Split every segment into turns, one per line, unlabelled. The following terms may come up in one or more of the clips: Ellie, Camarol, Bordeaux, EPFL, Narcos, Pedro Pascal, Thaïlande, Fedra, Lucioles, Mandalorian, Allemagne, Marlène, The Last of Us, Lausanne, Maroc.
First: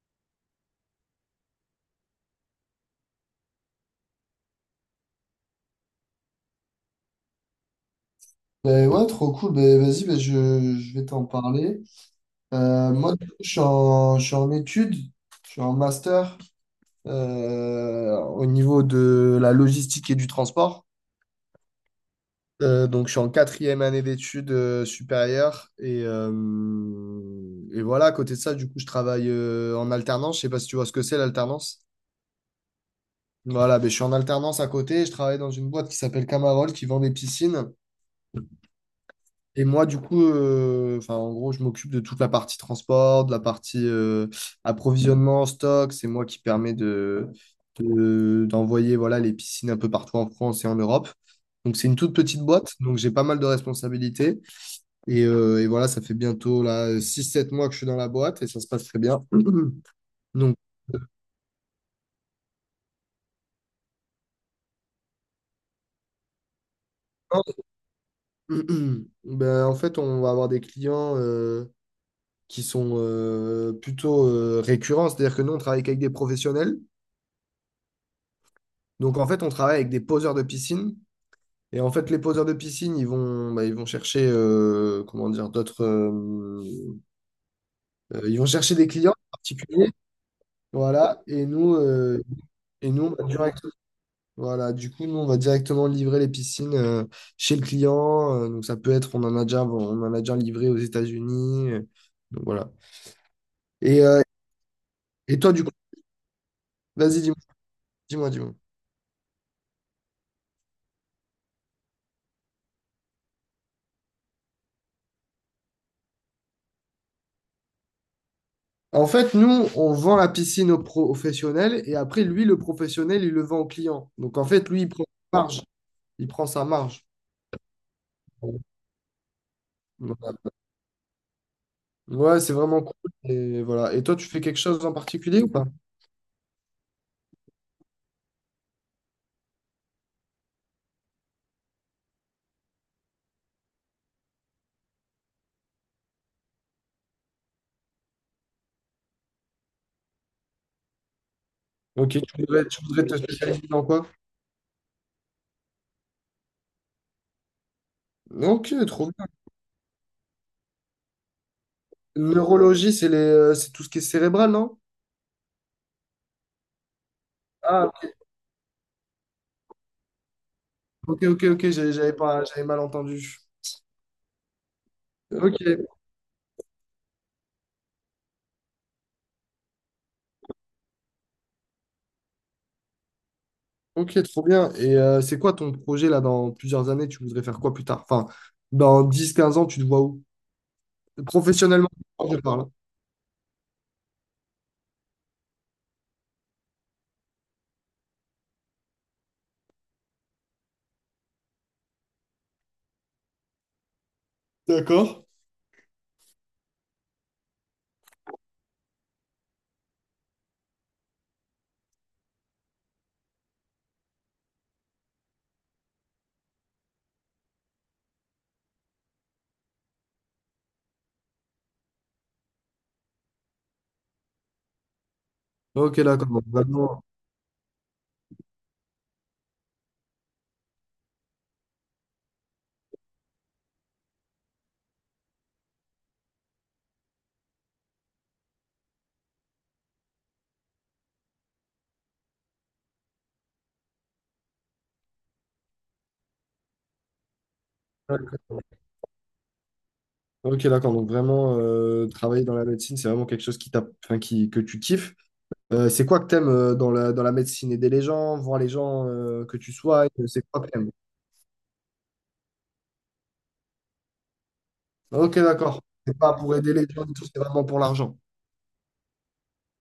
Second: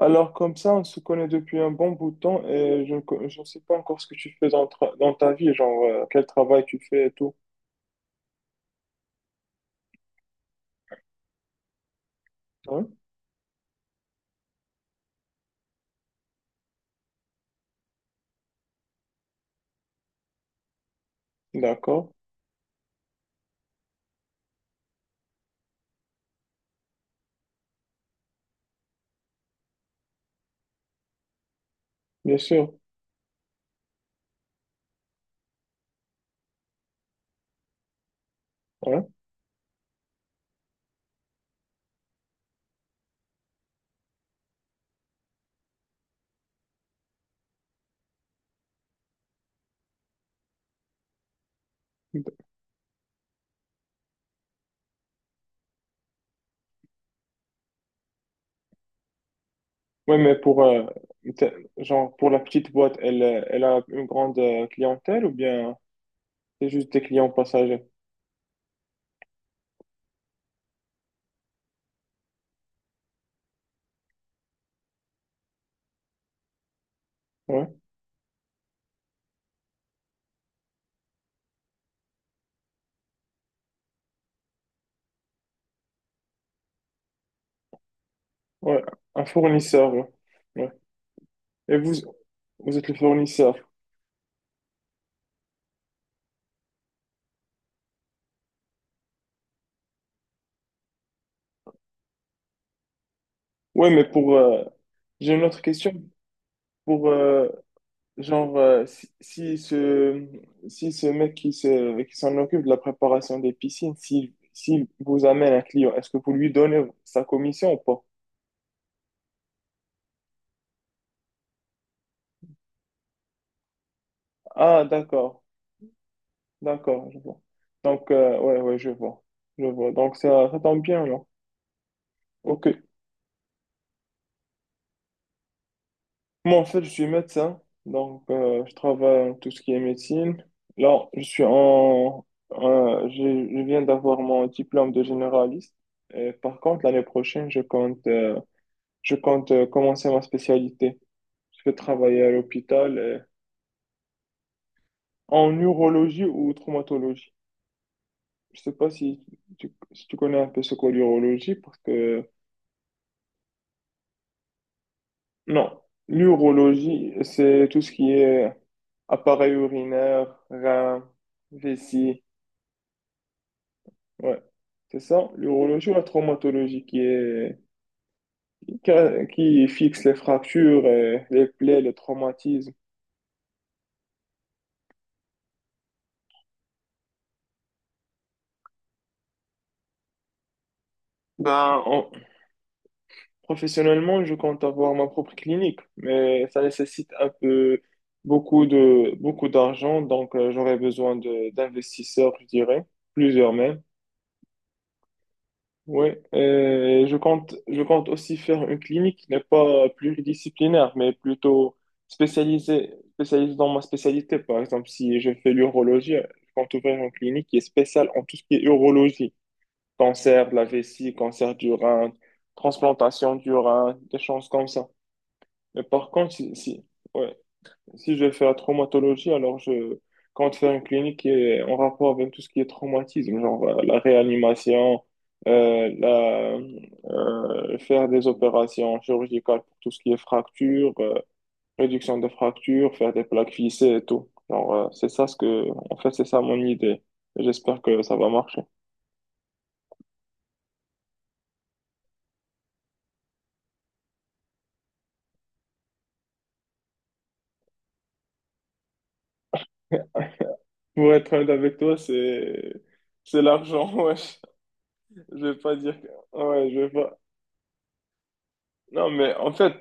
Alors comme ça, on se connaît depuis un bon bout de temps et je ne sais pas encore ce que tu fais dans ta vie, genre quel travail tu fais et tout.
Ben ouais, trop cool. Ben, vas-y, je vais t'en parler.
Ouais,
Moi, du coup, je suis en études, je suis en master au niveau de la logistique et du transport.
d'accord,
Donc, je suis en quatrième année d'études supérieures. Et voilà, à côté de ça, du coup, je travaille en alternance. Je sais pas si tu vois ce que c'est l'alternance.
bien sûr.
Voilà, ben, je suis en alternance à côté. Je travaille dans une boîte qui s'appelle Camarol, qui vend des piscines.
Ouais,
Et moi, du coup, enfin, en gros, je m'occupe de toute la partie transport, de la partie approvisionnement, stock. C'est moi qui permet de- D'envoyer voilà, les piscines un peu partout en France et en Europe. Donc, c'est une toute petite boîte. Donc, j'ai pas mal de responsabilités. Et voilà, ça fait bientôt là, 6-7 mois que je suis dans la boîte et ça se passe très bien.
ouais, mais
Donc,
t'es- genre, pour la petite boîte, elle a une grande clientèle, ou bien c'est juste des clients passagers?
ben, en fait, on va avoir des clients qui sont plutôt récurrents. C'est-à-dire que nous, on travaille qu'avec des professionnels.
Ouais,
Donc en fait, on travaille avec des poseurs de piscine. Et en fait, les poseurs de piscine, ils vont, bah, ils vont chercher, comment dire, d'autres, ils vont chercher
ouais,
des clients
un
particuliers,
fournisseur. Ouais. Ouais.
voilà.
Et vous, vous êtes
Et
le
nous, on va
fournisseur.
direct- Voilà. Du coup, nous, on va directement livrer les piscines chez le client. Donc ça peut être, on en a déjà livré aux États-Unis. Donc voilà.
Ouais,
Et,
mais
euh,
j'ai
et
une
toi,
autre
du coup,
question. Pour,
vas-y,
euh,
dis-moi.
Genre, si ce mec qui s'en occupe de la préparation des piscines, s'il vous amène un client, est-ce que vous lui donnez sa commission ou pas?
En fait, nous, on vend la piscine au professionnel et après, lui, le professionnel, il le vend au client. Donc, en fait, lui,
Ah,
il prend sa
d'accord,
marge. Il prend sa marge.
d'accord, je vois. Donc, ouais, ouais, je vois. Je vois. Donc, ça,
Voilà.
ça tombe bien, là.
Ouais, c'est
OK.
vraiment cool. Et, voilà. Et toi, tu fais quelque chose en particulier ou pas?
Moi, en fait, je suis médecin. Donc, je travaille en tout ce qui est médecine. Là, je suis en, je viens d'avoir mon diplôme de généraliste. Et par contre, l'année prochaine, je compte commencer ma spécialité. Je vais
Ok,
travailler à
tu
l'hôpital
voudrais te spécialiser dans quoi?
en neurologie ou traumatologie. Je sais
Ok,
pas
trop
si
bien.
tu connais un peu ce qu'est l'urologie, parce que
Neurologie, c'est c'est tout ce qui est cérébral, non?
non, l'urologie, c'est tout
Ah,
ce qui est appareil urinaire, rein,
ok, j'avais
vessie.
pas, j'avais mal entendu.
Ouais. C'est ça,
Ok,
l'urologie, ou la traumatologie qui qui, qui fixe les fractures, les plaies, les traumatismes.
ok, trop bien. Et c'est quoi ton projet là dans plusieurs années? Tu voudrais faire quoi plus tard? Enfin, dans 10, 15 ans, tu te vois où?
Ben,
Professionnellement,
on,
je parle.
Professionnellement, je compte avoir ma propre clinique, mais ça nécessite un peu beaucoup d'argent, donc j'aurais besoin de d'investisseurs, je dirais, plusieurs même.
D'accord.
Oui, je compte aussi faire une clinique qui n'est pas pluridisciplinaire, mais plutôt spécialisée dans ma spécialité. Par exemple, si je fais l'urologie, je compte ouvrir une clinique qui est spéciale en tout ce qui est urologie, cancer de la vessie, cancer du rein, transplantation du rein, des choses comme ça. Mais
Ok,
par
d'accord.
contre,
Donc,
si, si,
vraiment,
ouais, si je vais faire la traumatologie, alors je compte faire une clinique qui est en rapport avec tout ce qui est traumatisme, genre la réanimation, euh, la, faire des opérations chirurgicales pour tout ce qui est fracture, réduction des fractures, faire des plaques lissées et tout. Alors, c'est ça ce que, en fait, c'est ça mon idée. Et j'espère que ça va marcher.
d'accord. Ok, d'accord. Donc, vraiment, travailler dans la médecine, c'est vraiment quelque chose qui t'a, enfin, qui, que tu kiffes. C'est quoi que t'aimes dans dans la médecine? Aider les gens, voir les gens que tu soignes, c'est quoi que t'aimes?
Pour être honnête avec toi, c'est l'argent, wesh.
Ok,
Je vais pas
d'accord.
dire que,
C'est pas pour
ouais,
aider
je
les
vais
gens du
pas,
tout, c'est vraiment pour l'argent.
Non, mais en fait,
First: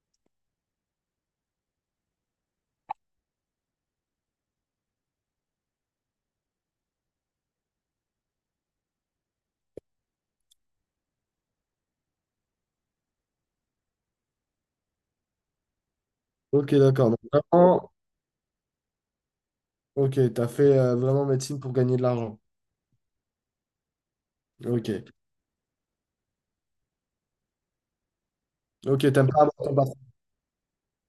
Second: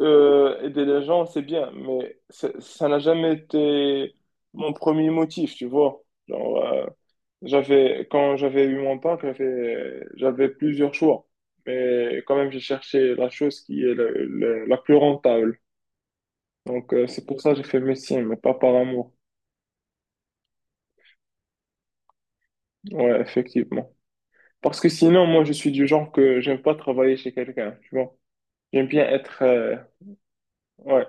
aider les gens, c'est bien, mais ça n'a jamais été mon premier motif, tu vois. Genre, quand j'avais eu mon bac, j'avais plusieurs choix, mais quand même, j'ai cherché la chose qui est la plus rentable.
Ok,
Donc,
d'accord. Donc,
c'est pour ça que j'ai fait
vraiment,
médecine, mais pas par amour.
ok, t'as fait vraiment médecine pour gagner de l'argent.
Ouais, effectivement. Parce que
Ok.
sinon, moi, je suis du genre que j'aime pas travailler chez quelqu'un, tu vois. J'aime bien
Ok, t'aimes pas
être,
avoir ton patron.
ouais.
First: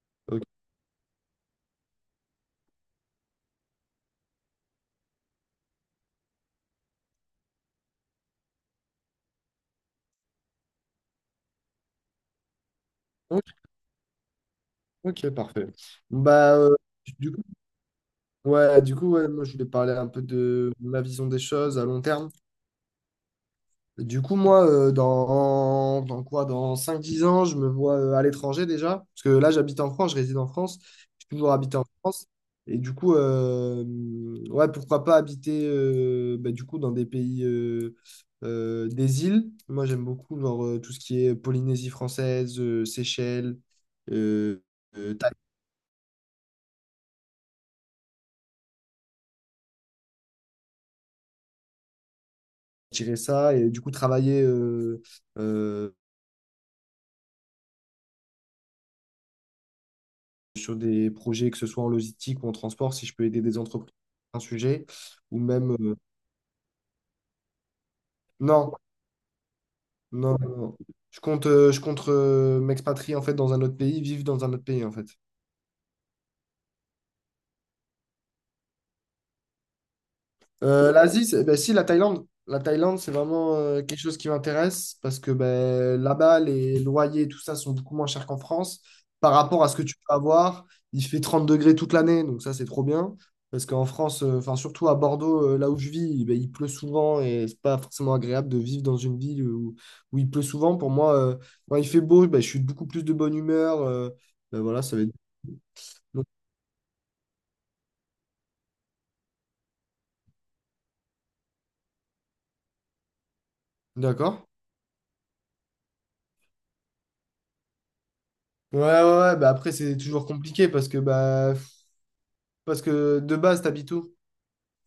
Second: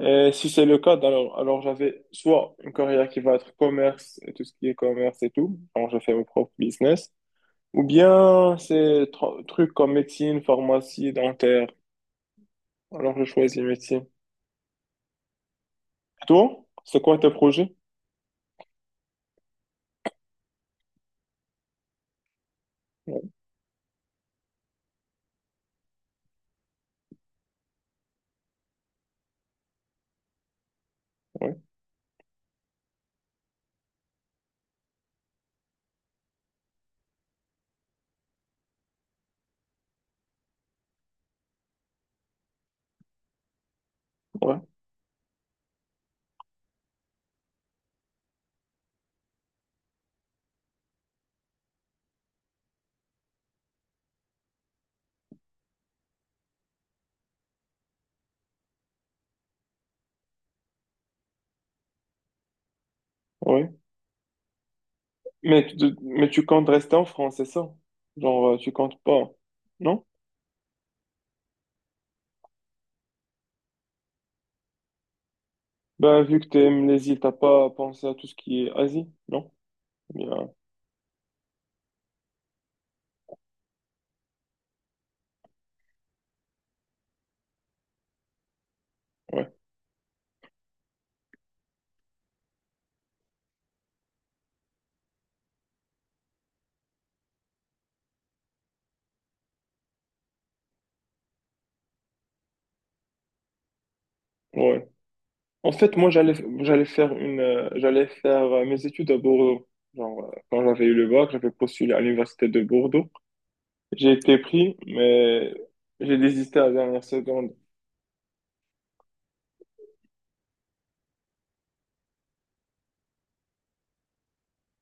Et
Ok,
si c'est le cas, alors j'avais soit une carrière qui va être commerce et tout ce qui est commerce et tout, alors je fais mon propre business, ou bien c'est trucs comme médecine, pharmacie, dentaire, alors je
ok,
choisis médecine.
ok, parfait.
Et
Bah,
toi, c'est quoi tes
du
projets?
Ouais, du coup, ouais, moi, je voulais parler un peu de ma vision des choses à long terme.
Ouais,
Du coup, moi, dans quoi? Dans 5 10 ans, je me vois à l'étranger déjà. Parce que là, j'habite en France, je réside en France. J'ai toujours
ouais,
habité en France. Et du coup, ouais, pourquoi pas habiter bah, du coup, dans des pays, des îles. Moi, j'aime beaucoup genre, tout ce qui est Polynésie française, Seychelles,
ouais.
euh, euh, Thaï- tirer ça. Et du coup, travailler euh, sur des projets, que ce soit en logistique ou en transport, si je peux aider des
Ouais.
entreprises sur un sujet, ou
Mais,
même
tu mais tu comptes rester en France, c'est ça? Genre,
non,
tu comptes pas, non?
non. Je compte m'expatrier en fait dans un autre pays, vivre dans un autre pays en fait.
Ben, vu que tu aimes les îles, t'as pas pensé à tout ce qui est Asie, non? Bien.
L'Asie, ben, si, la Thaïlande. La Thaïlande, c'est vraiment quelque chose qui m'intéresse parce que ben, là-bas, les loyers et tout ça sont beaucoup moins chers qu'en France. Par
Ouais.
rapport à ce que tu peux avoir, il fait 30 degrés toute l'année, donc ça, c'est trop bien. Parce qu'en France, enfin, surtout à Bordeaux, là où je vis, ben, il pleut souvent et c'est pas forcément agréable de vivre dans une ville où il pleut souvent. Pour moi, quand il fait beau, ben, je suis beaucoup plus de bonne humeur. Ben, voilà,
Ouais.
ça va être.
En fait, moi, j'allais faire mes études à Bordeaux. Genre, quand j'avais eu le bac, j'avais postulé à l'université de Bordeaux. J'ai
D'accord?
été pris, mais j'ai désisté à la dernière seconde.
Ouais, bah après c'est toujours compliqué parce que bah parce que de base, t'habites où?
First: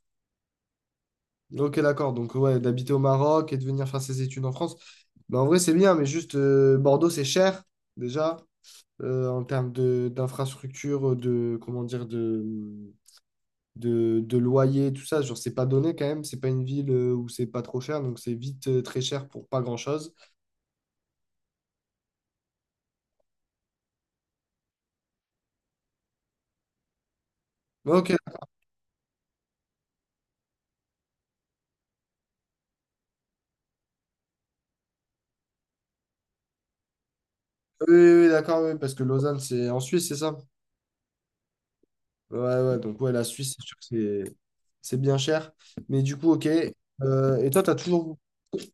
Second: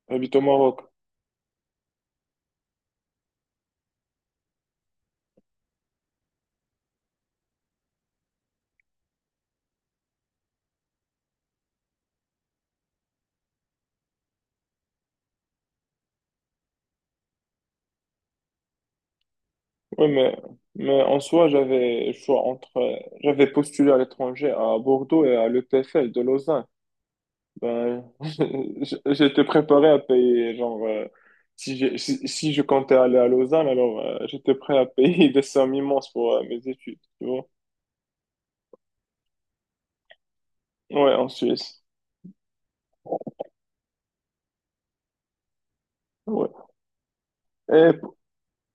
J'habite au Maroc.
Ok, d'accord. Donc, ouais, d'habiter au Maroc et de venir faire ses études en France. Mais en vrai, c'est bien, mais juste Bordeaux, c'est cher, déjà, en termes de d'infrastructure, de, comment dire, de loyer, tout ça. Genre, c'est pas donné quand même. C'est pas une ville où c'est pas trop cher, donc c'est vite très cher pour pas
Oui,
grand-chose.
mais en soi, j'avais le choix entre. J'avais postulé à l'étranger, à Bordeaux et à l'EPFL de Lausanne.
Mais
Ben,
ok,
j'étais préparé à payer, genre, si, j'ai- si, si je comptais aller à Lausanne, alors j'étais prêt à payer des sommes immenses pour mes études, tu vois.
oui, d'accord, oui, parce que Lausanne, c'est en Suisse, c'est ça?
Ouais, en Suisse.
Ouais, ouais, donc ouais, la Suisse, c'est sûr que c'est bien cher. Mais du coup, ok.
Ouais.
Et toi, t'as
Et,
toujours...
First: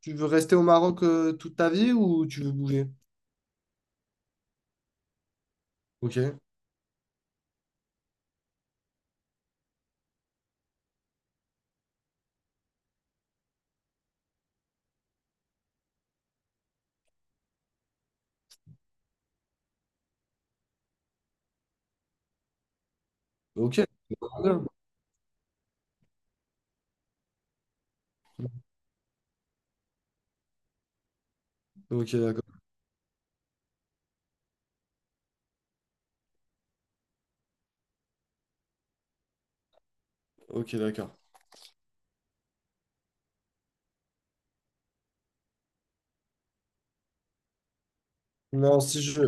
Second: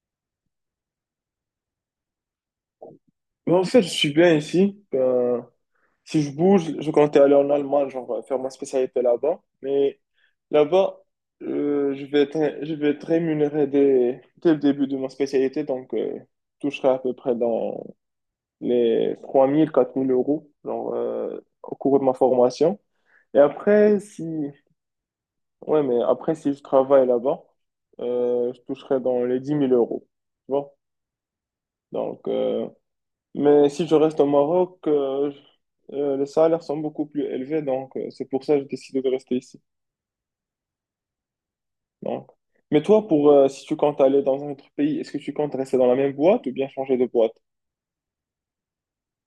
Tu veux rester au Maroc toute ta vie ou tu veux bouger?
mais en fait, je suis bien ici. Ben, si je
Ok.
bouge, je comptais aller en Allemagne, genre faire ma spécialité là-bas. Mais là-bas, je vais être rémunéré dès le début de ma spécialité, donc je toucherai à peu près dans les 3 000, 4 000 euros, genre, au cours de ma formation. Et
Ok.
après, si, ouais, mais après, si je travaille là-bas, je toucherai dans les 10 000 euros. Tu vois?
Ok,
Donc,
d'accord.
mais si je reste au Maroc, les salaires sont beaucoup plus élevés, donc c'est pour ça que j'ai décidé de rester ici.
Ok, d'accord.
Donc. Mais toi, pour si tu comptes aller dans un autre pays, est-ce que tu comptes rester dans la même boîte ou bien changer de boîte?
Non, si je,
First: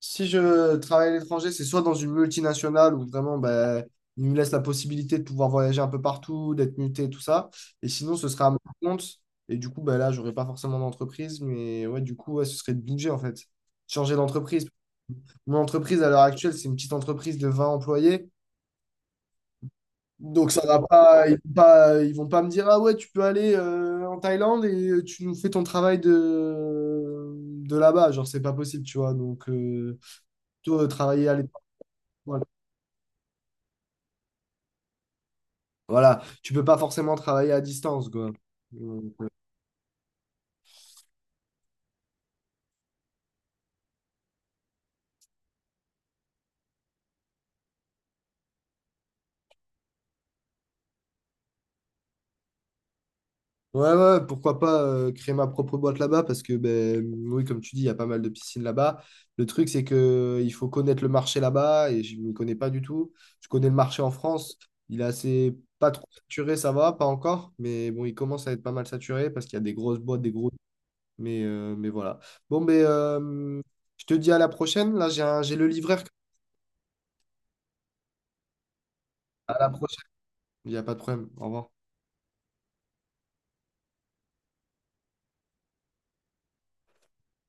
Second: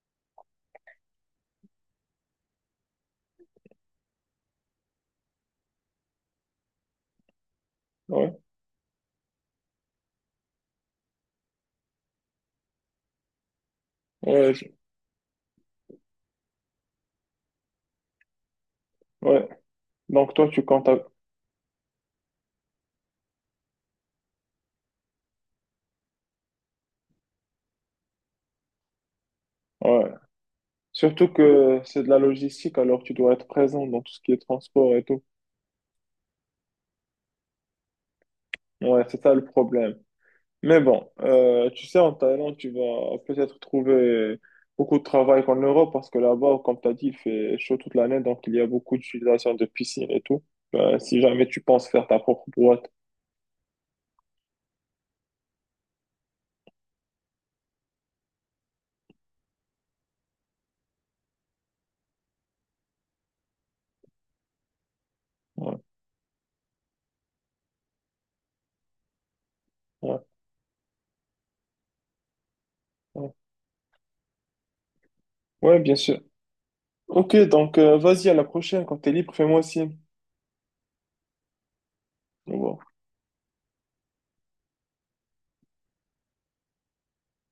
si je travaille à l'étranger, c'est soit dans une multinationale où vraiment, ben, il me laisse la possibilité de pouvoir voyager un peu partout, d'être muté, tout ça. Et sinon, ce
Ouais,
sera à mon compte. Et du coup, ben là, j'aurais pas forcément d'entreprise. Mais ouais, du coup, ouais, ce serait de bouger, en fait. Changer
ouais,
d'entreprise. Mon entreprise, à l'heure actuelle, c'est une petite entreprise de 20 employés.
ouais. Donc toi,
Donc, ça
tu
va
comptes.
pas, ils vont pas me dire, ah ouais, tu peux aller en Thaïlande et tu nous fais ton travail de là-bas. Genre, c'est pas possible, tu vois. Donc,
Ouais.
plutôt travailler
Surtout
à l'étranger.
que c'est de la
Voilà.
logistique, alors tu dois être présent dans tout ce qui est transport et tout.
Voilà. Tu peux pas forcément travailler à distance, quoi. Euh,
Ouais, c'est ça le problème. Mais bon, tu sais, en Thaïlande, tu vas peut-être trouver beaucoup de travail qu'en Europe, parce que là-bas, comme tu as dit, il fait chaud toute l'année, donc il y a beaucoup d'utilisation de piscines et tout. Ben, si jamais tu penses faire ta propre boîte.
Ouais, ouais, pourquoi pas créer ma propre boîte là-bas parce que, ben, oui, comme tu dis, il y a pas mal de piscines là-bas. Le truc, c'est que il faut connaître le marché là-bas et je ne m'y connais pas du tout. Je connais le marché en France. Il est assez
Ouais,
pas trop saturé, ça va, pas encore, mais bon, il commence à être pas mal saturé parce qu'il y a des grosses
ouais,
boîtes, des gros. Mais voilà. Bon,
ouais.
je te dis à la prochaine. Là, j'ai le
Ouais, bien
livreur.
sûr. Ok, donc vas-y, à la prochaine, quand tu es libre,
À
fais-moi
la
signe.
prochaine. Il n'y a pas de problème. Au revoir.
Au revoir.